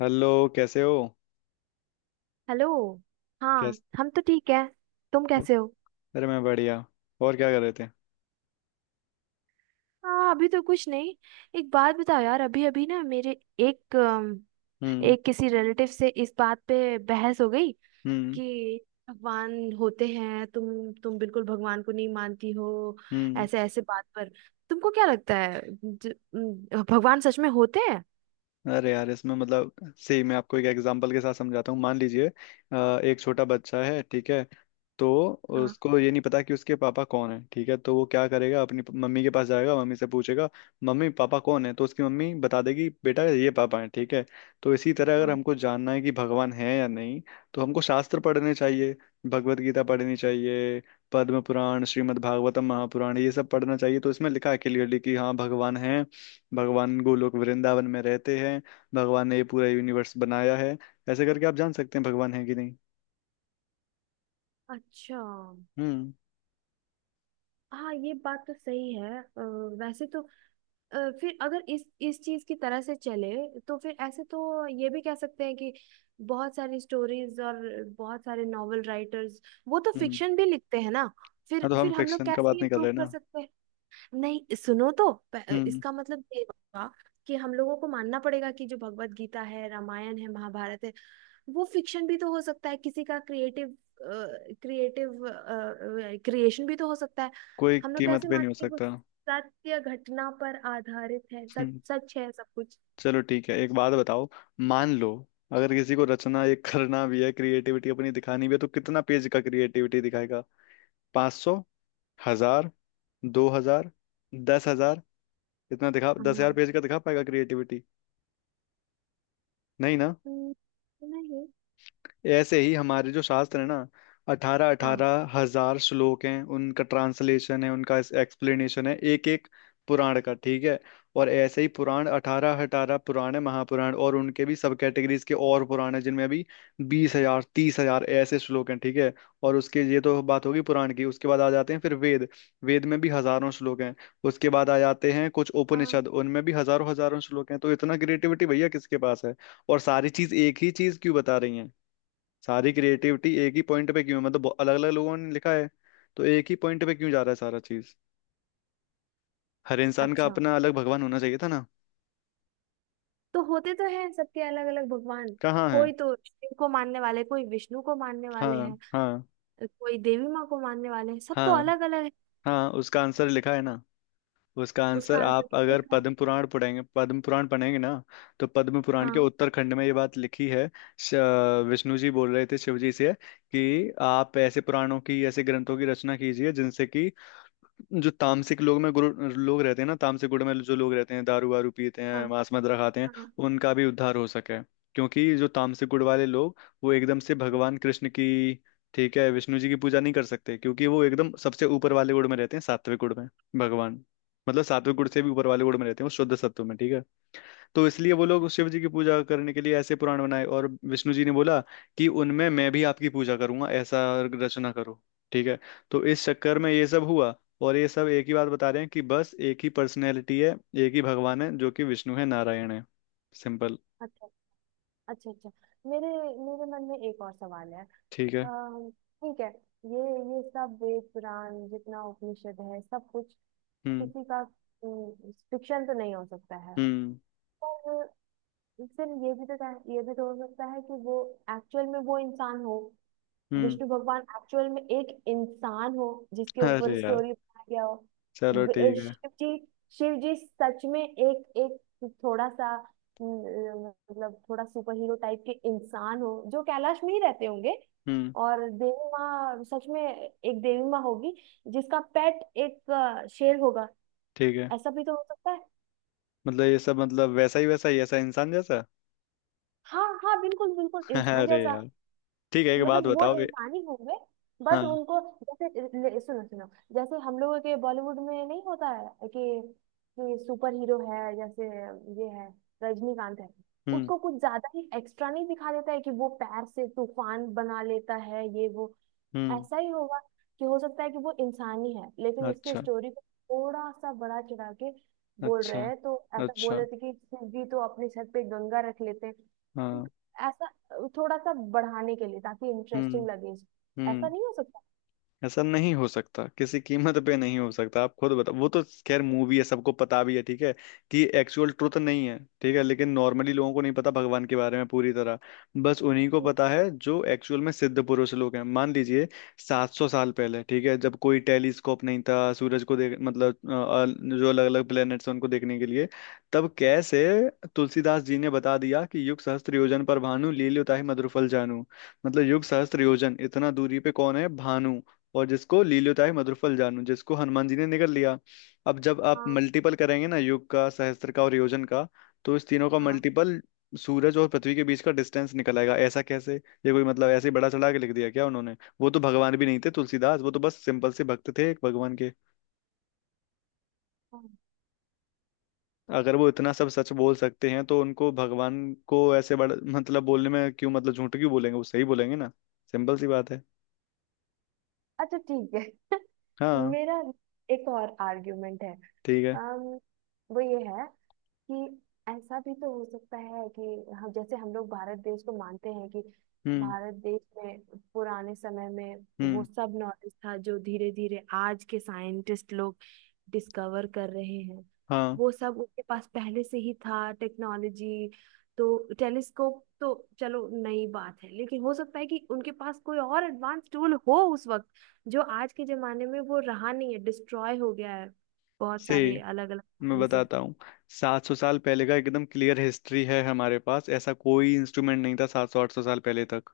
Hello. कैसे हो hello. हाँ, कैसे हम तो ठीक है। तुम हो कैसे हो? अरे मैं बढ़िया। और क्या कर रहे थे? हाँ, अभी तो कुछ नहीं। एक बात बताओ यार, अभी अभी ना मेरे एक हम्म। एक किसी रिलेटिव से इस बात पे बहस हो गई हम्म। कि भगवान होते हैं। तुम बिल्कुल भगवान को नहीं मानती हो, हम्म। ऐसे ऐसे बात पर। तुमको क्या लगता है, भगवान सच में होते हैं? अरे यार, इसमें मतलब सही, मैं आपको एक एग्जांपल के साथ समझाता हूँ। मान लीजिए एक छोटा बच्चा है, ठीक है। तो हाँ उसको ये नहीं पता कि उसके पापा कौन है, ठीक है। तो वो क्या करेगा? अपनी मम्मी के पास जाएगा, मम्मी से पूछेगा मम्मी पापा कौन है, तो उसकी मम्मी बता देगी बेटा ये पापा है, ठीक है। तो इसी तरह अगर हाँ। हमको जानना है कि भगवान है या नहीं, तो हमको शास्त्र पढ़ने चाहिए, भगवत गीता पढ़नी चाहिए, पद्म पुराण, श्रीमद् भागवतम, महापुराण, ये सब पढ़ना चाहिए। तो इसमें लिखा है क्लियरली कि हाँ, भगवान है। भगवान गोलोक वृंदावन में रहते हैं। भगवान ने ये पूरा यूनिवर्स बनाया है। ऐसे करके आप जान सकते हैं भगवान है कि नहीं। अच्छा। हम्म। हाँ, ये बात तो सही है वैसे तो। फिर अगर इस चीज की तरह से चले तो फिर ऐसे तो ये भी कह सकते हैं कि बहुत सारी स्टोरीज और बहुत सारे नॉवल राइटर्स, वो तो हम्म। फिक्शन भी लिखते हैं ना। हाँ, फिर तो हम फिर हम लोग फिक्शन का कैसे बात ये नहीं कर प्रूव रहे कर ना। सकते हैं? नहीं सुनो, तो हम्म। इसका मतलब ये हुआ कि हम लोगों को मानना पड़ेगा कि जो भगवत गीता है, रामायण है, महाभारत है, वो फिक्शन भी तो हो सकता है, किसी का क्रिएटिव क्रिएटिव क्रिएशन भी तो हो सकता है। कोई हम लोग कीमत कैसे पे नहीं माने हो कि वो सकता। सत्य घटना पर आधारित है, सच हम्म। सच है सब कुछ। चलो ठीक है, एक बात बताओ। मान लो, अगर किसी को रचना ये करना भी है, क्रिएटिविटी अपनी दिखानी भी है, तो कितना पेज का क्रिएटिविटी दिखाएगा? 500, 1,000, 2,000, 10,000? इतना दिखा, दस हजार हाँ। पेज का दिखा पाएगा क्रिएटिविटी? नहीं ना। हम्म, नहीं। ऐसे ही हमारे जो शास्त्र है ना, अठारह हाँ अठारह हजार श्लोक हैं, उनका ट्रांसलेशन है, उनका एक्सप्लेनेशन है एक एक पुराण का, ठीक है। और ऐसे ही पुराण अठारह अठारह पुराण है महापुराण, और उनके भी सब कैटेगरीज के और पुराण है जिनमें अभी 20,000, 30,000 ऐसे श्लोक हैं, ठीक है। और उसके, ये तो बात होगी पुराण की, उसके बाद आ जाते हैं फिर वेद। वेद में भी हजारों श्लोक हैं। उसके बाद आ जाते हैं कुछ हाँ। उपनिषद, उनमें भी हजारों हजारों श्लोक हैं। तो इतना क्रिएटिविटी भैया किसके पास है? और सारी चीज एक ही चीज क्यों बता रही है? सारी क्रिएटिविटी एक ही पॉइंट पे क्यों है? मतलब अलग अलग लोगों ने लिखा है, तो एक ही पॉइंट पे क्यों जा रहा है सारा चीज? हर इंसान का अच्छा। अपना अलग भगवान होना चाहिए था ना। तो होते तो हैं सबके अलग अलग भगवान। कहाँ है? कोई तो शिव को मानने वाले, कोई विष्णु को मानने वाले हैं, हाँ हाँ। कोई देवी माँ को मानने वाले हैं। सब तो हाँ। अलग अलग है। हाँ, उसका आंसर लिखा है ना। उसका उसका आंसर आंसर आप क्या अगर दिखा? पद्म पुराण पढ़ेंगे, पद्म पुराण पढ़ेंगे ना, तो पद्म पुराण के हाँ उत्तरखंड में ये बात लिखी है। श- विष्णु जी बोल रहे थे शिव जी से कि आप ऐसे पुराणों की, ऐसे ग्रंथों की रचना कीजिए जिनसे कि जो तामसिक लोग में गुरु लोग रहते हैं ना, तामसिक गुण में जो लोग रहते हैं, दारू वारू पीते हाँ हैं, मांस मदिरा खाते हैं, हाँ। उनका भी उद्धार हो सके। क्योंकि जो तामसिक गुण वाले लोग, वो एकदम से भगवान कृष्ण की, ठीक है, विष्णु जी की पूजा नहीं कर सकते क्योंकि वो एकदम सबसे ऊपर वाले गुण में रहते हैं, सात्विक गुण में। भगवान मतलब सात्विक गुण से भी ऊपर वाले गुण में रहते हैं, वो शुद्ध सत्व में, ठीक है। तो इसलिए वो लोग शिव जी की पूजा करने के लिए ऐसे पुराण बनाए और विष्णु जी ने बोला कि उनमें मैं भी आपकी पूजा करूंगा, ऐसा रचना करो, ठीक है। तो इस चक्कर में ये सब हुआ। और ये सब एक ही बात बता रहे हैं कि बस एक ही पर्सनैलिटी है, एक ही भगवान है, जो कि विष्णु है, नारायण है। सिंपल। अच्छा अच्छा अच्छा। मेरे मेरे मन में एक और सवाल है। ठीक है। अम, ठीक है, ये सब वेद पुराण जितना उपनिषद है, सब कुछ हम्म। किसी का फिक्शन तो नहीं हो सकता है। हम्म। पर फिर ये भी तो, ये भी तो हो सकता है कि वो एक्चुअल में वो इंसान हो, हम्म। विष्णु भगवान एक्चुअल में एक इंसान हो जिसके ऊपर अरे यार, स्टोरी बनाया गया हो। चलो वि- ठीक है। शिव जी, शिव जी सच में एक एक थोड़ा सा मतलब थोड़ा सुपर हीरो टाइप के इंसान हो जो कैलाश में ही रहते होंगे। हम्म। और देवी माँ सच में एक देवी माँ होगी जिसका पेट एक शेर होगा। ठीक है। ऐसा भी तो हो सकता है। मतलब ये सब, मतलब वैसा ही ऐसा इंसान जैसा? हाँ हाँ, बिल्कुल बिल्कुल इंसान अरे जैसा। यार, ठीक है, एक बात मतलब वो बताओ। इंसान ही होंगे, बस हाँ। उनको जैसे, सुनो सुनो, जैसे हम लोगों के बॉलीवुड में नहीं होता है कि, सुपर हीरो है? जैसे ये है, रजनीकांत है, हम्म। उसको कुछ ज्यादा ही एक्स्ट्रा नहीं दिखा देता है कि वो पैर से तूफान बना लेता है, ये वो। हम्म। ऐसा ही होगा कि हो सकता है कि वो इंसान ही है लेकिन उसकी अच्छा। स्टोरी को थोड़ा सा बड़ा चढ़ा के बोल रहे अच्छा। हैं। तो ऐसा बोल अच्छा। रहे थे कि शिव जी तो अपने सर पे गंगा रख लेते हैं, हाँ। ऐसा। थोड़ा सा बढ़ाने के लिए ताकि हम्म। इंटरेस्टिंग लगे। ऐसा हम्म। नहीं हो सकता ऐसा नहीं हो सकता, किसी कीमत पे नहीं हो सकता। आप खुद बताओ, वो तो खैर मूवी है, सबको पता भी है, ठीक है, कि एक्चुअल ट्रुथ नहीं है। ठीक है, लेकिन नॉर्मली लोगों को नहीं पता भगवान के बारे में पूरी तरह, बस उन्हीं को कि? पता है जो एक्चुअल में सिद्ध पुरुष लोग हैं। मान लीजिए 700 साल पहले, ठीक है, जब कोई टेलीस्कोप नहीं था सूरज को देख, मतलब जो अलग अलग प्लेनेट्स हैं उनको देखने के लिए, तब कैसे तुलसीदास जी ने बता दिया कि युग सहस्त्र योजन पर भानु लील्योताहि मधुरफल जानू। मतलब युग सहस्त्र योजन इतना दूरी पे कौन है भानु, और जिसको लील्योताय मधुरफल जानू, जिसको हनुमान जी ने निगल लिया। अब जब आप हाँ मल्टीपल करेंगे ना युग का, सहस्त्र का और योजन का, तो इस तीनों का हाँ मल्टीपल सूरज और पृथ्वी के बीच का डिस्टेंस निकल आएगा। ऐसा कैसे, ये कोई मतलब ऐसे ही बड़ा चढ़ा के लिख दिया क्या उन्होंने? वो तो भगवान भी नहीं थे तुलसीदास, वो तो बस सिंपल से भक्त थे एक भगवान के। हाँ। अगर वो इतना सब सच बोल सकते हैं तो उनको भगवान को ऐसे बड़ा मतलब बोलने में क्यों, मतलब झूठ क्यों बोलेंगे? वो सही बोलेंगे ना। सिंपल सी बात है। अच्छा ठीक है। हाँ। मेरा एक और आर्ग्यूमेंट है। ठीक है। अम, वो ये है कि ऐसा भी तो हो सकता है कि हम जैसे हम लोग भारत देश को मानते हैं कि हम्म। भारत देश में पुराने समय में वो हम्म। सब नॉलेज था जो धीरे धीरे आज के साइंटिस्ट लोग डिस्कवर कर रहे हैं, हाँ वो सब उनके पास पहले से ही था। टेक्नोलॉजी, तो टेलीस्कोप तो चलो नई बात है लेकिन हो सकता है कि उनके पास कोई और एडवांस टूल हो उस वक्त, जो आज के जमाने में वो रहा नहीं है, डिस्ट्रॉय हो गया है बहुत से सारे अलग अलग मैं कारण बताता हूँ। 700 साल पहले का एकदम क्लियर हिस्ट्री है हमारे पास, ऐसा कोई इंस्ट्रूमेंट नहीं था 700-800 साल पहले तक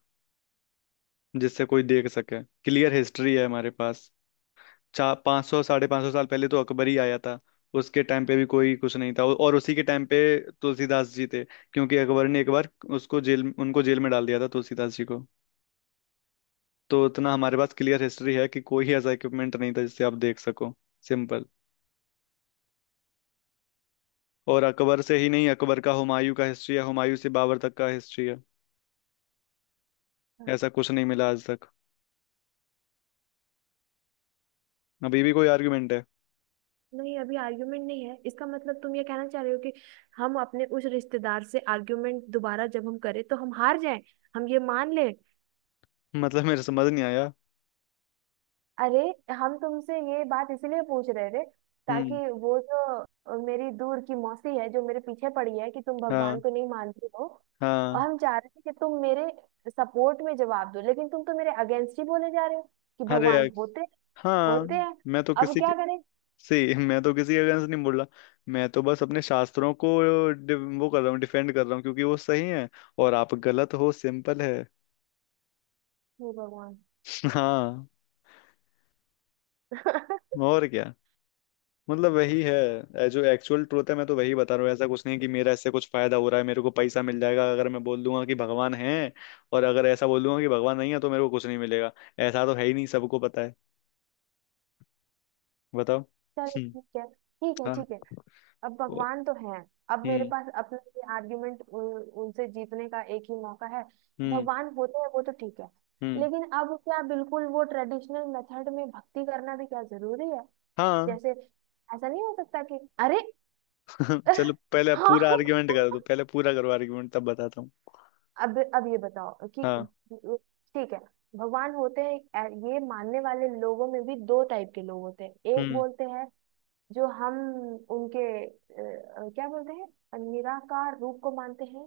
जिससे कोई देख सके, क्लियर हिस्ट्री है हमारे पास। 400-500, 550 साल पहले तो अकबर ही आया था, उसके टाइम पे भी कोई कुछ नहीं था, और उसी के टाइम पे तुलसीदास जी थे, क्योंकि अकबर ने एक बार उसको जेल, उनको जेल में डाल दिया था तुलसीदास जी को। तो उतना हमारे पास क्लियर हिस्ट्री है कि कोई ऐसा इक्विपमेंट नहीं था जिससे आप देख सको। सिंपल। और अकबर से ही नहीं, अकबर का, हुमायूं का हिस्ट्री है, हुमायूं से बाबर तक का हिस्ट्री है, से। ऐसा कुछ नहीं मिला आज तक। अभी भी कोई आर्गुमेंट है? नहीं, अभी आर्ग्यूमेंट नहीं है। इसका मतलब तुम ये कहना चाह रहे हो कि हम अपने उस रिश्तेदार से आर्ग्यूमेंट दोबारा जब हम करें तो हम हार जाएं, हम ये मान लें? मतलब मेरे समझ नहीं आया। अरे, हम तुमसे ये बात इसलिए पूछ रहे थे ताकि हम्म। वो जो मेरी दूर की मौसी है जो मेरे पीछे पड़ी है कि तुम भगवान हाँ को नहीं मानती हो, और हाँ। हम चाह रहे थे कि तुम मेरे सपोर्ट में जवाब दो लेकिन तुम तो मेरे अगेंस्ट ही बोले जा रहे हो कि अरे यार, भगवान होते हाँ, होते हैं। मैं तो अब किसी के क्या करें? मैं तो किसी के अगेंस्ट नहीं बोल रहा, मैं तो बस अपने शास्त्रों को वो कर रहा हूँ, डिफेंड कर रहा हूँ, क्योंकि वो सही है और आप गलत हो। सिंपल है। हे भगवान। हाँ, और क्या। मतलब वही है, जो एक्चुअल ट्रूथ है, मैं तो वही बता रहा हूँ। ऐसा कुछ नहीं कि मेरा इससे कुछ फायदा हो रहा है, मेरे को पैसा मिल जाएगा अगर मैं बोल दूंगा कि भगवान है, और अगर ऐसा बोल दूंगा कि भगवान नहीं है तो मेरे को कुछ नहीं मिलेगा। ऐसा तो है ही नहीं, सबको पता है। बताओ। चलो हम्म। ठीक है ठीक है हाँ। ठीक है। अब वो- भगवान तो है, अब मेरे हम्म। पास अपना ये आर्ग्यूमेंट उनसे जीतने का एक ही मौका है। हम्म। भगवान होते हैं वो तो ठीक है, हम्म। लेकिन अब क्या बिल्कुल वो ट्रेडिशनल मेथड में भक्ति करना भी क्या जरूरी है? हाँ। जैसे ऐसा नहीं हो सकता कि, अरे। चलो पहले आप पूरा हाँ। आर्ग्यूमेंट कर दो, पहले पूरा करो आर्ग्यूमेंट, तब बताता हूँ। अब ये बताओ कि, हाँ। ठीक है, भगवान होते हैं ये मानने वाले लोगों में भी दो टाइप के लोग होते हैं। एक हम्म। बोलते हैं जो हम उनके क्या बोलते हैं, निराकार रूप को मानते हैं।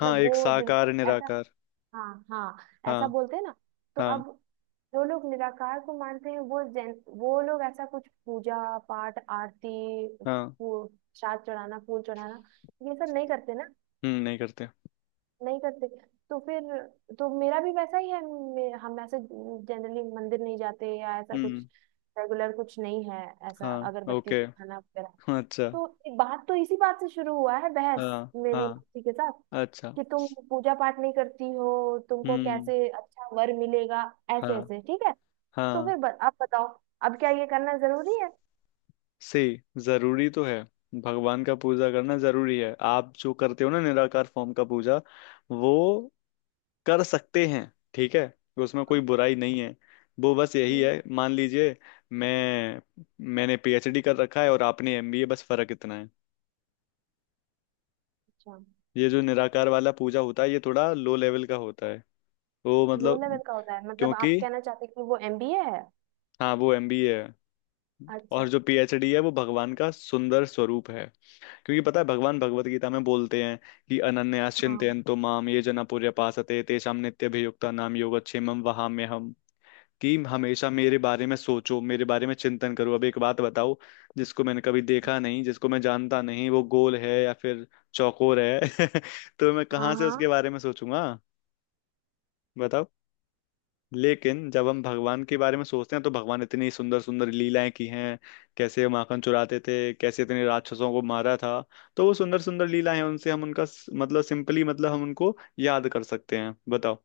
हाँ, एक वो साकार ऐसा, निराकार। हाँ हाँ, ऐसा हाँ बोलते हैं ना। तो हाँ। अब जो लोग निराकार को मानते हैं वो जैन, वो लोग ऐसा कुछ पूजा पाठ आरती, हाँ। फूल, श्राद्ध चढ़ाना, फूल चढ़ाना, ये सब नहीं करते ना। हम्म, नहीं करते। नहीं करते। तो फिर तो मेरा भी वैसा ही है। हम ऐसे जनरली मंदिर नहीं जाते या ऐसा कुछ हम्म। रेगुलर कुछ नहीं है, ऐसा हाँ अगरबत्ती ओके। दिखाना वगैरह। अच्छा। तो बात तो इसी बात से शुरू हुआ है, बहस हाँ। मेरी हाँ। मौसी के साथ अच्छा। कि तुम पूजा पाठ नहीं करती हो, तुमको हम्म। कैसे अच्छा वर मिलेगा, ऐसे हाँ। ऐसे ठीक है। तो हाँ फिर आप बताओ, अब क्या ये करना जरूरी है? से जरूरी तो है, भगवान का पूजा करना जरूरी है। आप जो करते हो ना निराकार फॉर्म का पूजा, वो कर सकते हैं, ठीक है, उसमें हाँ, कोई बुराई नहीं है। वो बस यही हम्म, है, मान लीजिए मैं, मैंने पीएचडी कर रखा है और आपने एमबीए, बस फर्क इतना है। अच्छा। ये जो निराकार वाला पूजा होता है ये थोड़ा लो लेवल का होता है, वो लो लेवल मतलब, का होता है मतलब क्योंकि आप कहना चाहते हैं कि वो एमबीए है? हाँ वो एमबीए है, अच्छा। और जो पीएचडी है वो भगवान का सुंदर स्वरूप है। क्योंकि पता है भगवान भगवत गीता में बोलते हैं कि हाँ अनन्याश्चिंतयन्तो माम ये जना पर्यपासते तेषां नित्यभियुक्ता नाम योगक्षेमं वहाम्यहम्, कि हमेशा मेरे बारे में सोचो, मेरे बारे में चिंतन करो। अब एक बात बताओ, जिसको मैंने कभी देखा नहीं, जिसको मैं जानता नहीं, वो गोल है या फिर चौकोर है? तो मैं कहाँ हाँ से उसके हाँ। बारे में सोचूंगा? बताओ। लेकिन जब हम भगवान के बारे में सोचते हैं, तो भगवान इतनी सुंदर सुंदर लीलाएं की हैं, कैसे माखन चुराते थे, कैसे इतने राक्षसों को मारा था, तो वो सुंदर सुंदर लीलाएं हैं, उनसे हम उनका मतलब सिंपली मतलब हम उनको याद कर सकते हैं। बताओ।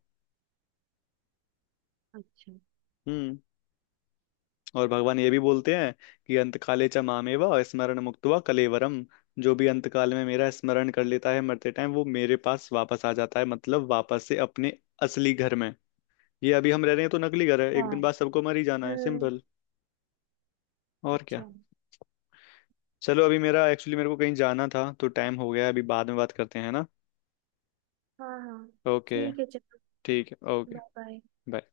अच्छा। हम्म। और भगवान ये भी बोलते हैं कि अंतकाले च मामेव स्मरण मुक्त्वा कलेवरम, जो भी अंतकाल में मेरा स्मरण कर लेता है मरते टाइम, वो मेरे पास वापस आ जाता है, मतलब वापस से अपने असली घर में। ये अभी हम रह रहे हैं तो नकली घर है, एक हाँ दिन बाद सबको मर ही जाना है। हम्म। सिंपल। और क्या। अच्छा। चलो अभी मेरा एक्चुअली मेरे को कहीं जाना था, तो टाइम हो गया है, अभी बाद में बात करते हैं ना। हाँ हाँ ओके। ठीक है चलो। ठीक है ओके। Bye bye. बाय।